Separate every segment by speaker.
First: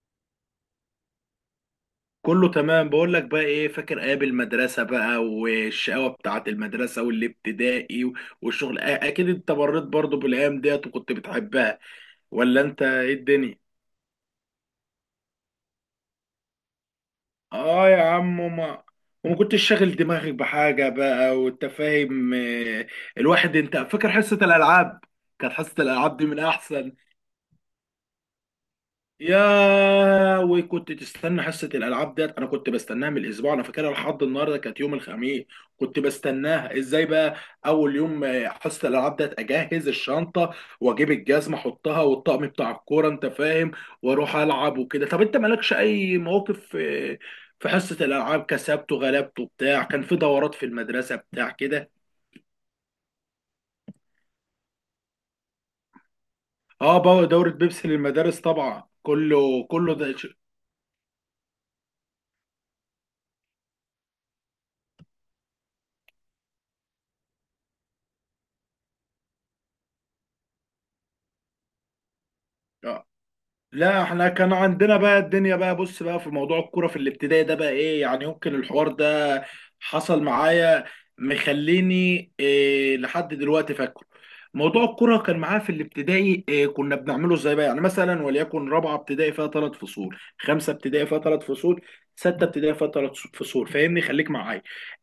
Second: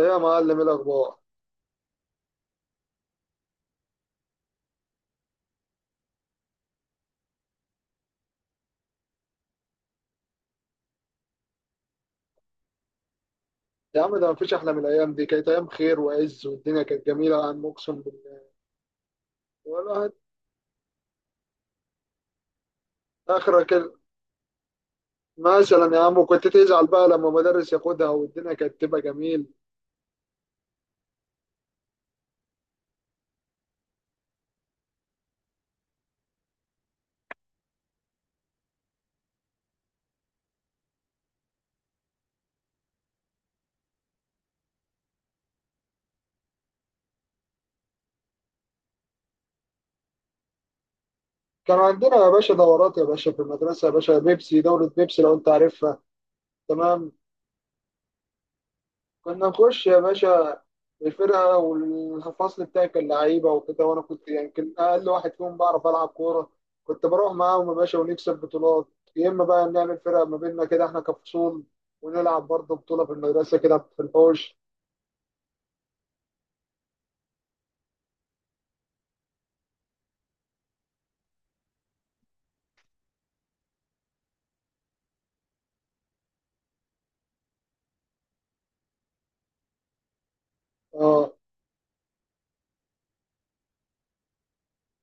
Speaker 1: ايه يا معلم؟ إيه الاخبار؟
Speaker 2: كله تمام، بقول لك بقى ايه، فاكر ايام المدرسه بقى والشقاوه بتاعه المدرسه والابتدائي والشغل؟ اكيد انت مريت برضو بالايام ديت وكنت بتحبها، ولا انت ايه الدنيا؟
Speaker 1: يا عم ده مفيش احلى من الايام دي. كانت ايام خير وعز والدنيا كانت جميله يا عم،
Speaker 2: اه
Speaker 1: اقسم
Speaker 2: يا
Speaker 1: بالله.
Speaker 2: عم، ما وما كنتش شاغل
Speaker 1: والواحد
Speaker 2: دماغك بحاجه بقى وانت فاهم. الواحد
Speaker 1: اخرك
Speaker 2: انت فاكر حصه الالعاب، كانت حصه
Speaker 1: مثلا يا
Speaker 2: الالعاب
Speaker 1: عم
Speaker 2: دي من
Speaker 1: كنت تزعل
Speaker 2: احسن.
Speaker 1: بقى لما مدرس ياخدها والدنيا كانت تبقى جميل.
Speaker 2: وكنت تستنى حصة الألعاب ديت، أنا كنت بستناها من الأسبوع، أنا فاكرها لحد النهاردة كانت يوم الخميس، كنت بستناها إزاي بقى. أول يوم حصة الألعاب ديت أجهز الشنطة وأجيب الجزمة أحطها والطقم بتاع الكورة، أنت فاهم، وأروح ألعب وكده. طب أنت مالكش أي مواقف في حصة الألعاب، كسبته غلبته بتاع، كان في دورات في المدرسة بتاع
Speaker 1: كان
Speaker 2: كده؟
Speaker 1: عندنا يا باشا دورات يا باشا في المدرسه يا باشا، بيبسي، دوره بيبسي لو انت عارفها.
Speaker 2: أه
Speaker 1: تمام.
Speaker 2: بقى، دورة بيبسي للمدارس طبعا،
Speaker 1: كنا
Speaker 2: كله
Speaker 1: نخش
Speaker 2: كله.
Speaker 1: يا باشا الفرقة والفصل بتاعي كان لعيبة وكده، وأنا كنت يعني كان أقل واحد فيهم بعرف ألعب كورة. كنت بروح معاهم يا باشا ونكسب بطولات. يا إما بقى نعمل فرقة ما بيننا كده إحنا كفصول ونلعب برضه بطولة
Speaker 2: ده
Speaker 1: في المدرسة كده في
Speaker 2: لا، احنا كان
Speaker 1: الحوش.
Speaker 2: عندنا بقى الدنيا بقى، بص بقى في موضوع الكوره في الابتدائي ده بقى ايه يعني، يمكن الحوار ده حصل معايا مخليني إيه لحد دلوقتي فاكره. موضوع الكوره كان معايا في الابتدائي، إيه كنا بنعمله ازاي بقى؟ يعني مثلا وليكن رابعه ابتدائي فيها ثلاث فصول، خمسه ابتدائي فيها
Speaker 1: آه.
Speaker 2: ثلاث فصول، سته ابتدائي فيها ثلاث فصول، فاهمني؟ خليك معايا.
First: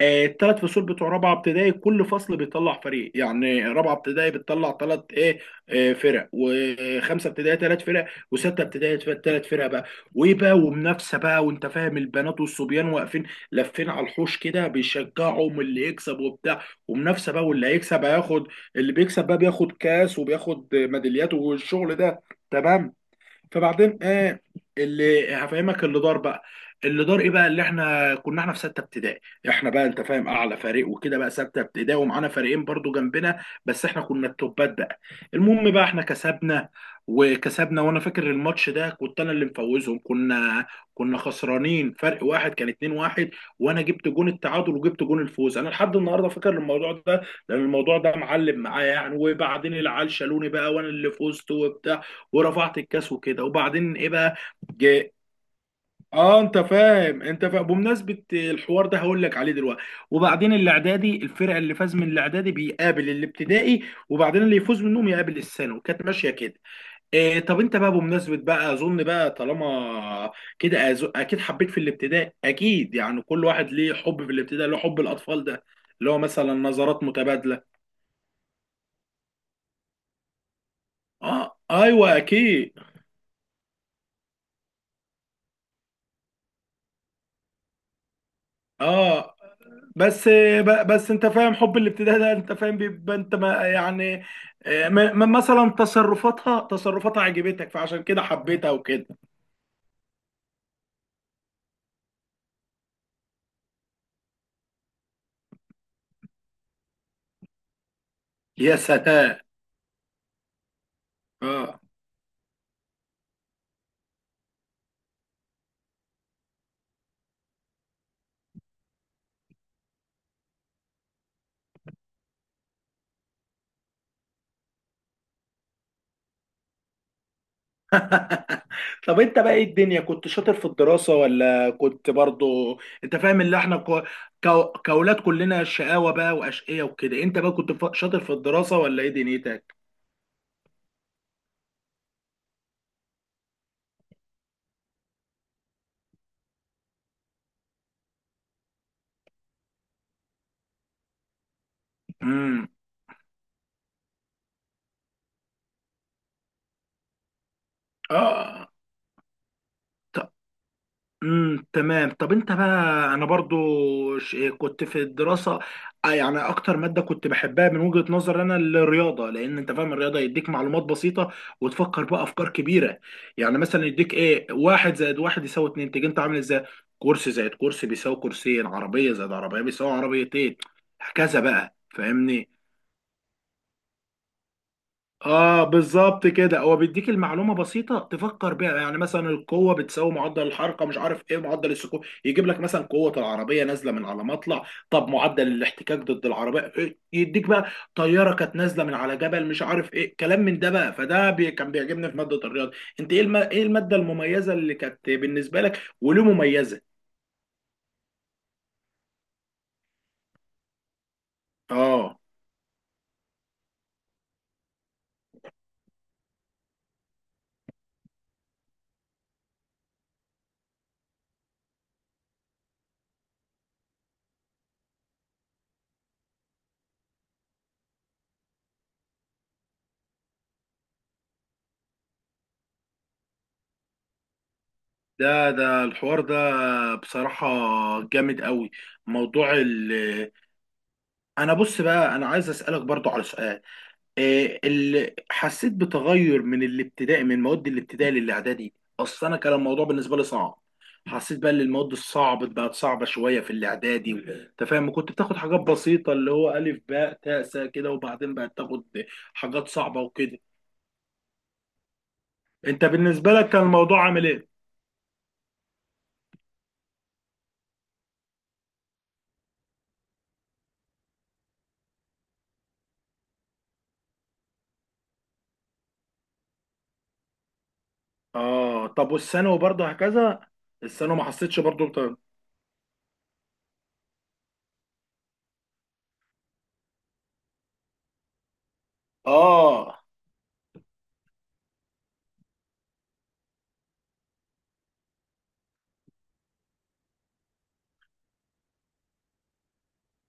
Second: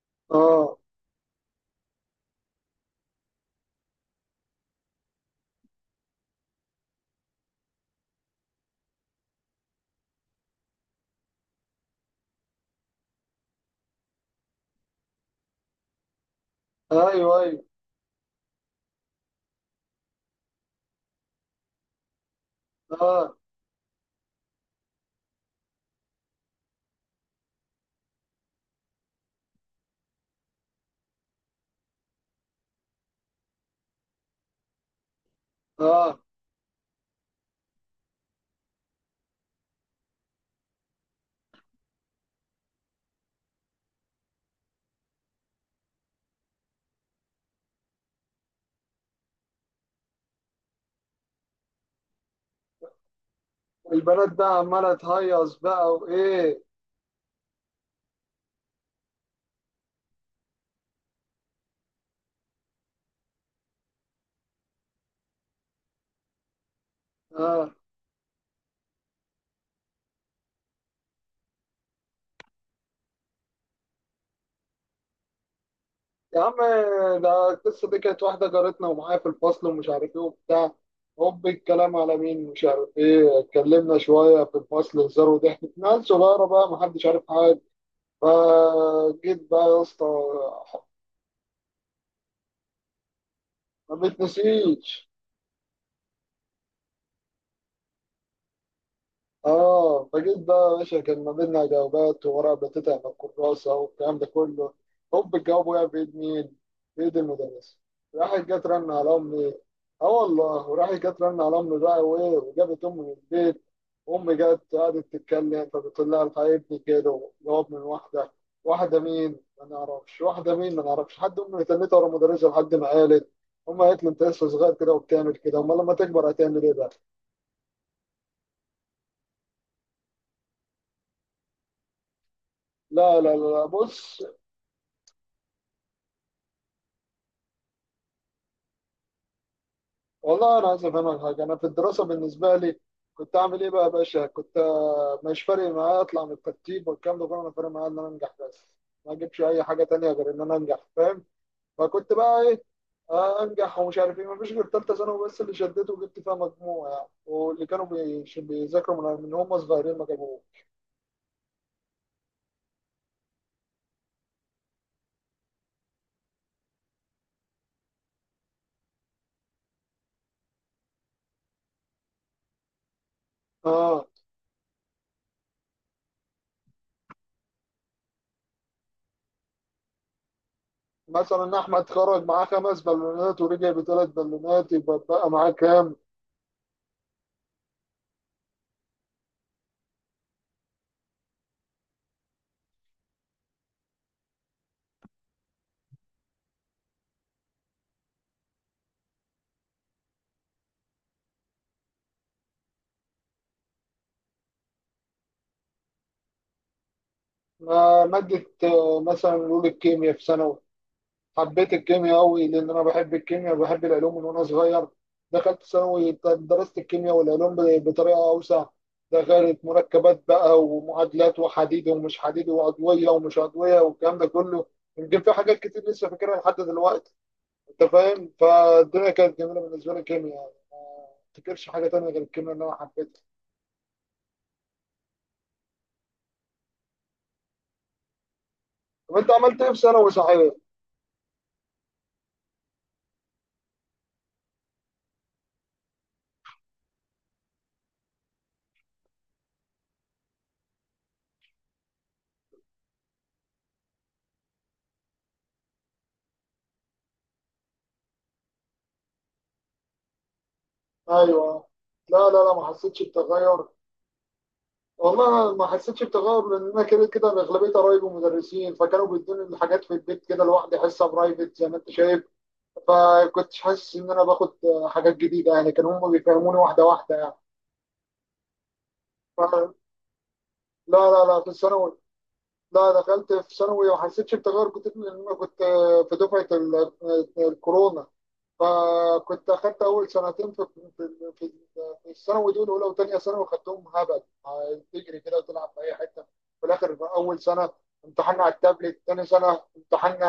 Speaker 2: الثلاث
Speaker 1: آه.
Speaker 2: فصول بتوع رابعه ابتدائي كل فصل بيطلع فريق، يعني رابعه ابتدائي بتطلع ثلاث ايه آه، فرق، وخمسه ابتدائي ثلاث فرق، وسته ابتدائي ثلاث فرق بقى. وايه بقى، ومنافسه بقى، وانت فاهم البنات والصبيان واقفين لافين على الحوش كده بيشجعهم، اللي يكسب وبتاع،
Speaker 1: أيوه
Speaker 2: ومنافسه بقى
Speaker 1: أيوه.
Speaker 2: واللي هيكسب هياخد. اللي بيكسب بقى بياخد كاس وبياخد ميداليات والشغل ده، تمام.
Speaker 1: آه.
Speaker 2: فبعدين ايه اللي هفهمك، اللي دار بقى. اللي دار ايه بقى، اللي احنا كنا احنا في سته ابتدائي، احنا بقى انت فاهم اعلى فريق وكده بقى، سته ابتدائي ومعانا فريقين برضو جنبنا، بس احنا كنا التوبات بقى. المهم بقى، احنا
Speaker 1: آه.
Speaker 2: كسبنا وكسبنا. وانا فاكر الماتش ده كنت انا اللي مفوزهم، كنا خسرانين فرق واحد، كان 2 واحد، وانا جبت جون التعادل وجبت جون الفوز، انا لحد النهارده فاكر الموضوع ده لان الموضوع ده معلم معايا يعني. وبعدين العيال شالوني بقى، وانا اللي فزت وبتاع، ورفعت الكاس وكده. وبعدين ايه
Speaker 1: والبنات
Speaker 2: بقى؟
Speaker 1: بقى عمالة
Speaker 2: جاء
Speaker 1: تهيص بقى
Speaker 2: اه انت
Speaker 1: وإيه.
Speaker 2: فاهم، انت فاهم بمناسبه الحوار ده هقول لك عليه دلوقتي. وبعدين الاعدادي الفرقه اللي فاز من الاعدادي بيقابل الابتدائي، وبعدين اللي يفوز منهم يقابل الثانوي، كانت ماشيه كده. إيه، طب
Speaker 1: آه
Speaker 2: انت بقى بمناسبه بقى، اظن بقى طالما كده اكيد حبيت في الابتدائي، اكيد يعني كل واحد ليه حب في الابتدائي، له حب الاطفال ده اللي هو
Speaker 1: يا
Speaker 2: مثلا
Speaker 1: عم،
Speaker 2: نظرات
Speaker 1: ده
Speaker 2: متبادله.
Speaker 1: القصة دي كانت واحدة جارتنا ومعايا في الفصل ومش عارف ايه وبتاع. هوب
Speaker 2: اه،
Speaker 1: الكلام
Speaker 2: ايوه
Speaker 1: على مين؟ مش
Speaker 2: اكيد.
Speaker 1: عارف ايه، اتكلمنا شوية في الفصل هزار وضحك، ناس صغيرة بقى محدش عارف حاجة.
Speaker 2: اه،
Speaker 1: فجيت بقى يا اسطى،
Speaker 2: بس بس انت فاهم حب الابتداء ده انت فاهم بيبقى انت ما
Speaker 1: ما
Speaker 2: يعني،
Speaker 1: بتنسيش.
Speaker 2: مثلا تصرفاتها عجبتك فعشان كده حبيتها وكده.
Speaker 1: اه فجيت بقى يا باشا، كان ما بيننا جوابات وورقة بتتعب من الكراسة والكلام ده كله. هوب الجواب وقع في ايد مين؟ في ايد المدرس. راحت جت
Speaker 2: يا
Speaker 1: رن على
Speaker 2: سلام!
Speaker 1: امي. اه والله، وراحت جت رن على امي
Speaker 2: اه.
Speaker 1: بقى وايه، وجابت امي من البيت. امي جت قعدت تتكلم فبتقول لها الحقيقة ابني كده جواب من واحدة. واحدة مين؟ ما نعرفش واحدة مين، ما نعرفش حد. امي تنتها ورا المدرسة لحد ما قالت. امي قالت لي انت لسه صغير كده وبتعمل كده، امال لما تكبر هتعمل ايه بقى؟
Speaker 2: طب انت بقى ايه الدنيا، كنت شاطر في الدراسة ولا كنت برضو انت
Speaker 1: لا لا لا
Speaker 2: فاهم اللي
Speaker 1: لا،
Speaker 2: احنا
Speaker 1: بص.
Speaker 2: كأولاد كلنا شقاوة بقى وأشقية وكده، انت بقى كنت شاطر في الدراسة ولا ايه دنيتك؟
Speaker 1: والله انا عايز افهمك حاجه. انا في الدراسه بالنسبه لي كنت اعمل ايه بقى يا باشا؟ كنت مش فارق معايا اطلع من الترتيب والكلام ده كله. انا فارق معايا ان انا انجح بس، ما اجيبش اي حاجه تانية غير ان انا انجح، فاهم؟ فكنت بقى ايه،
Speaker 2: امم
Speaker 1: انجح ومش عارف ايه. مفيش غير ثالثه ثانوي بس اللي شدته وجبت فيها مجموع يعني، واللي كانوا
Speaker 2: اه.
Speaker 1: بيذاكروا من هم صغيرين ما جابوه.
Speaker 2: تمام. طب انت بقى، انا برضو كنت في الدراسه يعني اكتر ماده كنت بحبها من وجهه نظر انا الرياضه، لان انت فاهم الرياضه يديك معلومات بسيطه وتفكر بقى افكار كبيره. يعني مثلا
Speaker 1: اه
Speaker 2: يديك ايه، واحد زائد واحد يساوي اتنين، تيجي انت عامل ازاي؟ كرسي زائد كرسي بيساوي كرسيين، عربيه زائد عربيه بيساوي عربيتين، هكذا
Speaker 1: مثلا
Speaker 2: بقى،
Speaker 1: احمد خرج معاه
Speaker 2: فاهمني؟
Speaker 1: خمس بالونات ورجع بثلاث بالونات، يبقى بقى معاه
Speaker 2: اه
Speaker 1: كام؟
Speaker 2: بالظبط كده، هو بيديك المعلومه بسيطه تفكر بيها، يعني مثلا القوه بتساوي معدل الحركه، مش عارف ايه معدل السكون، يجيب لك مثلا قوه العربيه نازله من على مطلع، طب معدل الاحتكاك ضد العربيه إيه؟ يديك بقى طياره كانت نازله من على جبل، مش عارف ايه، كلام من ده بقى، فده بي كان بيعجبني في ماده الرياضه. انت ايه الماده المميزه اللي كانت بالنسبه لك، وليه مميزه؟
Speaker 1: آه، مادة، آه، مثلا نقول الكيمياء في ثانوي. حبيت
Speaker 2: اه
Speaker 1: الكيمياء قوي لان انا بحب الكيمياء وبحب العلوم من وانا صغير. دخلت ثانوي درست الكيمياء والعلوم بطريقه اوسع. دخلت مركبات بقى ومعادلات وحديد ومش حديد وعضويه ومش عضويه والكلام ده كله. يمكن في حاجات كتير لسه فاكرها لحد دلوقتي. انت فاهم، فالدنيا كانت جميله بالنسبه لي. الكيمياء يعني ما افتكرش حاجه تانية غير الكيمياء اللي انا حبيتها.
Speaker 2: ده الحوار ده بصراحة جامد قوي
Speaker 1: طب انت
Speaker 2: موضوع.
Speaker 1: عملت ايه في ثانوي صحيح؟
Speaker 2: انا بص بقى، انا عايز اسالك برضو على سؤال، إيه اللي حسيت بتغير من الابتدائي، من مواد الابتدائي للاعدادي؟ اصل انا كان الموضوع بالنسبه لي صعب، حسيت بقى ان المواد الصعبه بقت صعبه شويه في الاعدادي، انت فاهم؟ كنت بتاخد حاجات بسيطه اللي هو الف باء تاء سا كده، وبعدين بقت تاخد حاجات صعبه وكده.
Speaker 1: ايوه. لا، ما
Speaker 2: انت
Speaker 1: حسيتش
Speaker 2: بالنسبه لك كان
Speaker 1: بتغير.
Speaker 2: الموضوع عامل ايه؟
Speaker 1: والله ما حسيتش بتغير لان انا كده كده أنا اغلبيه قرايبي مدرسين فكانوا بيدوني الحاجات في البيت كده لوحدي، حصه برايفت زي ما انت شايف. فكنتش حاسس ان انا باخد حاجات جديده يعني، كانوا هم بيفهموني واحده يعني.
Speaker 2: اه، طب والثانوي
Speaker 1: ف-
Speaker 2: برضه هكذا؟
Speaker 1: لا
Speaker 2: الثانوي
Speaker 1: لا
Speaker 2: ما
Speaker 1: لا في
Speaker 2: حسيتش برضه
Speaker 1: الثانوي. لا دخلت في ثانوي وما حسيتش بتغير كتير لان انا كنت في دفعه الكورونا. فكنت اخدت
Speaker 2: اه.
Speaker 1: اول سنتين في في في الثانوي. دول اولى وثانيه ثانوي خدتهم هبل، تجري كده وتلعب في اي حته. في الاخر اول سنه امتحنا على التابلت، ثاني سنه امتحنا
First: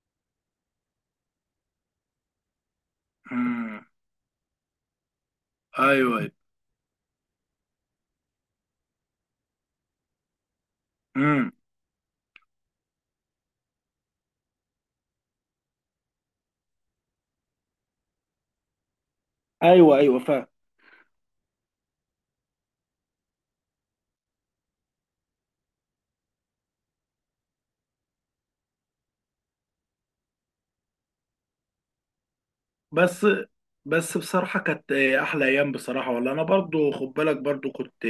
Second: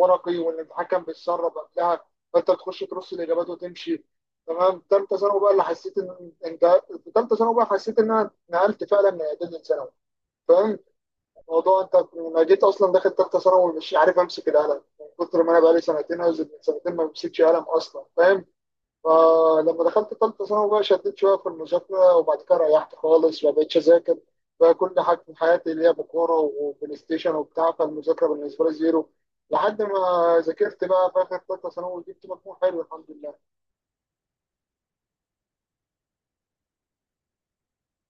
Speaker 1: ورقي، والامتحان كان بيتسرب قبلها فانت بتخش ترص الاجابات
Speaker 2: امم
Speaker 1: وتمشي. تمام. ثالثه ثانوي بقى اللي حسيت
Speaker 2: ايوه، ايوه.
Speaker 1: ان انت. في ثالثه ثانوي بقى حسيت ان انا نقلت فعلا من اعدادي لثانوي، فاهم؟
Speaker 2: امم
Speaker 1: موضوع انت انا جيت اصلا داخل ثالثه ثانوي مش عارف امسك القلم من كتر ما انا بقالي سنتين او من سنتين ما بمسكش قلم اصلا، فاهم؟ فلما
Speaker 2: ايوه،
Speaker 1: دخلت
Speaker 2: ايوه،
Speaker 1: ثالثه
Speaker 2: فاهم.
Speaker 1: ثانوي بقى شديت شويه في المذاكره، وبعد كده ريحت خالص ما بقتش اذاكر. بقى كل حاجه في حياتي اللي هي بكوره وبلاي ستيشن وبتاع، فالمذاكره بالنسبه لي زيرو. لحد ما ذاكرت بقى في اخر ثالثه ثانوي وجبت مجموع حلو الحمد
Speaker 2: بس،
Speaker 1: لله.
Speaker 2: بس بصراحة كانت أحلى أيام بصراحة والله. أنا برضو خد بالك برضو كنت،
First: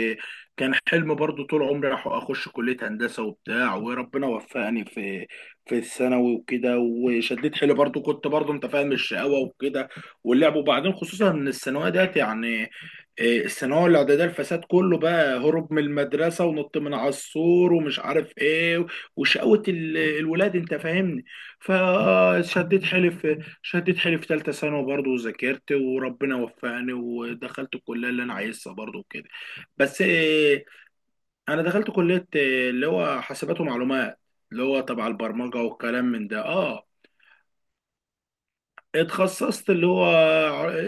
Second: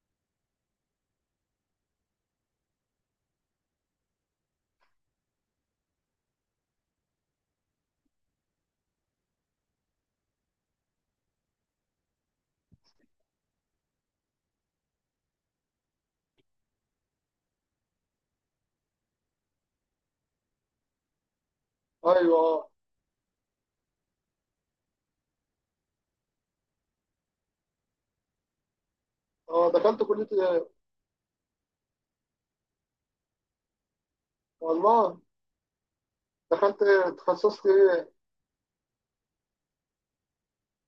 Speaker 2: كان حلم برضو طول عمري أخش كلية هندسة وبتاع، وربنا وفقني في في الثانوي وكده، وشديت حيلي برضو كنت برضو أنت فاهم الشقاوة وكده واللعب. وبعدين خصوصا إن الثانوية ديت يعني إيه، الثانوية الإعدادية الفساد كله بقى، هروب من المدرسة ونط من على السور ومش عارف إيه وشقاوة الولاد أنت فاهمني.
Speaker 1: ايوه. اه.
Speaker 2: فشديت حيلي في، شدت حيلي في ثالثة ثانوي برضه وذاكرت، وربنا وفقني ودخلت الكلية اللي أنا عايزها برضه وكده.
Speaker 1: اه دخلت
Speaker 2: بس
Speaker 1: كليه
Speaker 2: إيه،
Speaker 1: إيه؟
Speaker 2: أنا دخلت كلية إيه، اللي هو حاسبات ومعلومات، اللي هو تبع
Speaker 1: والله.
Speaker 2: البرمجة والكلام من ده،
Speaker 1: دخلت
Speaker 2: أه.
Speaker 1: تخصصت ايه؟
Speaker 2: اتخصصت اللي هو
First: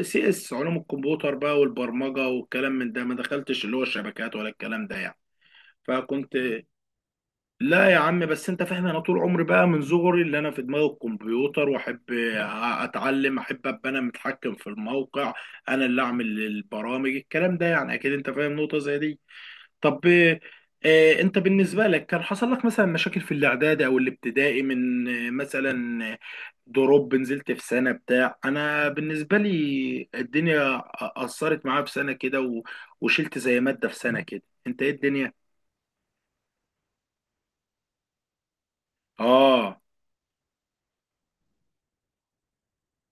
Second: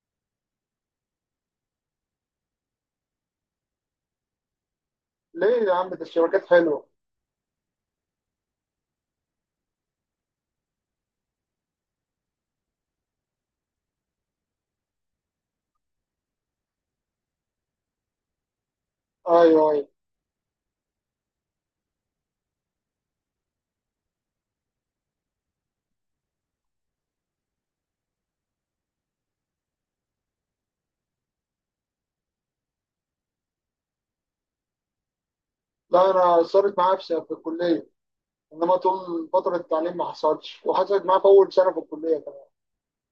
Speaker 2: سي اس، علوم الكمبيوتر بقى والبرمجة والكلام من ده، ما دخلتش اللي هو الشبكات ولا الكلام ده يعني.
Speaker 1: ليه يا عم ده
Speaker 2: فكنت،
Speaker 1: الشبكات حلوه.
Speaker 2: لا يا عم، بس انت فاهم انا طول عمري بقى من صغري اللي انا في دماغي الكمبيوتر، واحب اتعلم، احب ابقى انا متحكم في الموقع، انا اللي اعمل البرامج الكلام ده يعني، اكيد انت فاهم نقطة زي دي.
Speaker 1: ايوه. أيوة.
Speaker 2: طب اه، انت بالنسبة لك كان حصل لك مثلا مشاكل في الاعدادي او الابتدائي من مثلا دروب نزلت في سنة بتاع؟ انا بالنسبة لي الدنيا اثرت معايا في سنة كده وشلت زي مادة في سنة كده، انت ايه الدنيا؟
Speaker 1: لا انا صارت معايا في الكليه، انما طول فتره
Speaker 2: اه.
Speaker 1: التعليم ما حصلش، وحصلت معايا في اول سنه في الكليه كمان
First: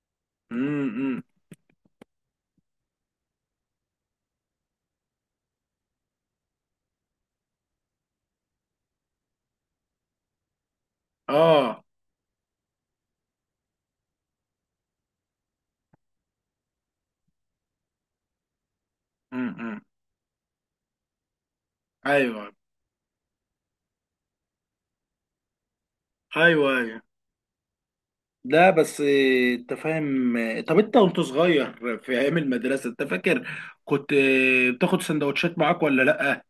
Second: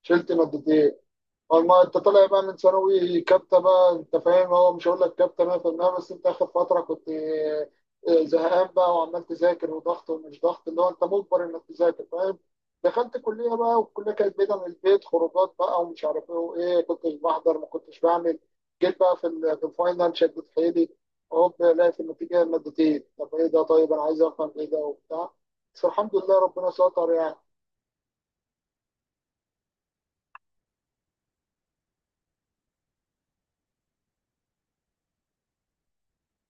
Speaker 1: شلت مادتين.
Speaker 2: إمم.
Speaker 1: ما انت طالع بقى من ثانوي كابتن بقى، انت فاهم، هو مش هقول لك كابتن 100% بس انت اخر فتره كنت، زهقان بقى وعمال تذاكر وضغط ومش ضغط اللي هو انت مجبر انك
Speaker 2: اه.
Speaker 1: تذاكر، فاهم؟ دخلت كليه بقى والكليه كانت بعيده من البيت، خروجات بقى ومش عارف ايه وايه، كنتش بحضر ما كنتش بعمل. جيت بقى في في
Speaker 2: امم
Speaker 1: الفاينل شدت حيلي، هوب الاقي في النتيجه
Speaker 2: ايوه،
Speaker 1: مادتين. طب ايه ده؟ طيب انا عايز افهم ايه ده وبتاع. بس الحمد لله
Speaker 2: ايوه،
Speaker 1: ربنا
Speaker 2: ايوه.
Speaker 1: ستر يعني.
Speaker 2: لا بس انت فاهم طب انت وانت صغير في ايام المدرسه انت فاكر كنت بتاخد سندوتشات معاك ولا لا؟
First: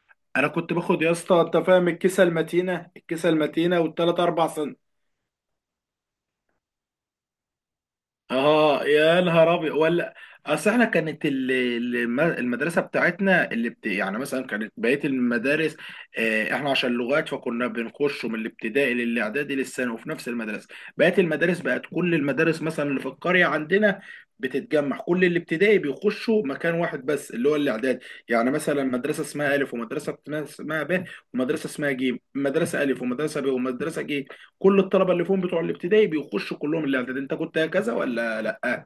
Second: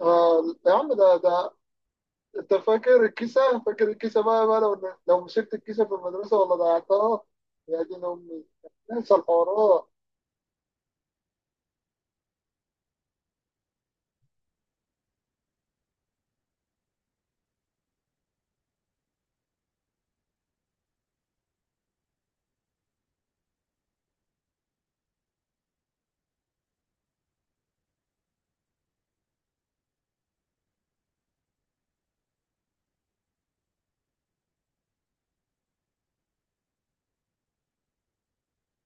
Speaker 1: آه
Speaker 2: انا
Speaker 1: يا
Speaker 2: كنت
Speaker 1: عم
Speaker 2: باخد يا
Speaker 1: ده
Speaker 2: اسطى
Speaker 1: ده.
Speaker 2: انت فاهم الكيسه
Speaker 1: انت
Speaker 2: المتينه،
Speaker 1: فاكر
Speaker 2: الكيسه
Speaker 1: الكيسه؟
Speaker 2: المتينه،
Speaker 1: فاكر الكيسه بقى بقى، لو مسكت الكيسه في المدرسه ولا ضيعتها؟ يا دين امي،
Speaker 2: اه
Speaker 1: انسى
Speaker 2: يا نهار ابيض
Speaker 1: الحوارات.
Speaker 2: ولا. اصل احنا كانت المدرسه بتاعتنا يعني مثلا كانت بقيه المدارس احنا عشان لغات، فكنا بنخش من الابتدائي للاعدادي للثانوي وفي نفس المدرسه، بقيه المدارس بقت كل المدارس مثلا اللي في القريه عندنا بتتجمع كل الابتدائي بيخشوا مكان واحد بس اللي هو الاعدادي. يعني مثلا مدرسه اسمها الف، ومدرسه اسمها ب، ومدرسه اسمها ج، مدرسه الف ومدرسه ب ومدرسه ج، كل الطلبه اللي فيهم بتوع الابتدائي بيخشوا كلهم الاعدادي. انت كنت كذا ولا لا؟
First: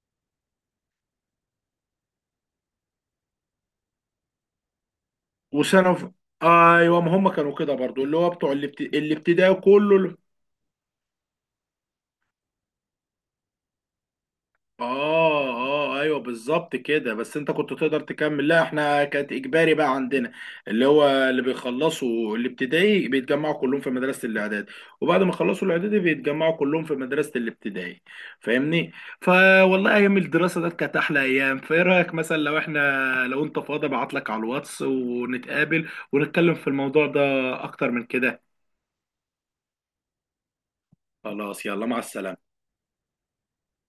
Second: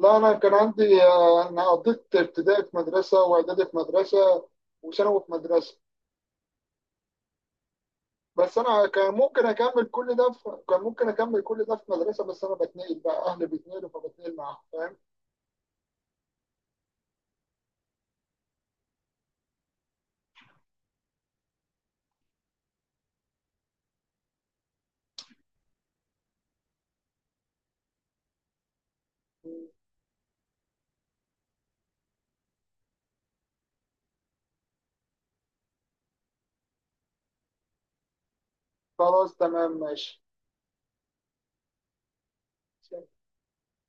Speaker 1: لا انا كان عندي، آه، انا قضيت ابتدائي في مدرسه واعدادي في مدرسه وثانوي في مدرسه.
Speaker 2: وثانوي؟ ايوه، ما هم كانوا كده برضو، اللي هو بتوع
Speaker 1: بس انا كان ممكن
Speaker 2: الابتدائي
Speaker 1: اكمل كل
Speaker 2: كله.
Speaker 1: ده في، كان ممكن اكمل كل ده في مدرسه، بس انا بتنقل بقى اهلي بيتنقلوا فبتنقل معاهم، فاهم؟
Speaker 2: اه. اه ايوه بالظبط كده، بس انت كنت تقدر تكمل، لا احنا كانت اجباري بقى عندنا، اللي هو اللي بيخلصوا الابتدائي بيتجمعوا كلهم في مدرسه الاعداد، وبعد ما يخلصوا الاعدادي بيتجمعوا كلهم في مدرسه الابتدائي، فاهمني؟ فوالله ايام الدراسه ده كانت احلى ايام. فايه رايك مثلا لو احنا، لو انت فاضي ابعت لك على الواتس ونتقابل ونتكلم في الموضوع ده اكتر من كده؟
Speaker 1: خلاص تمام ماشي.
Speaker 2: خلاص يلا، مع السلامه.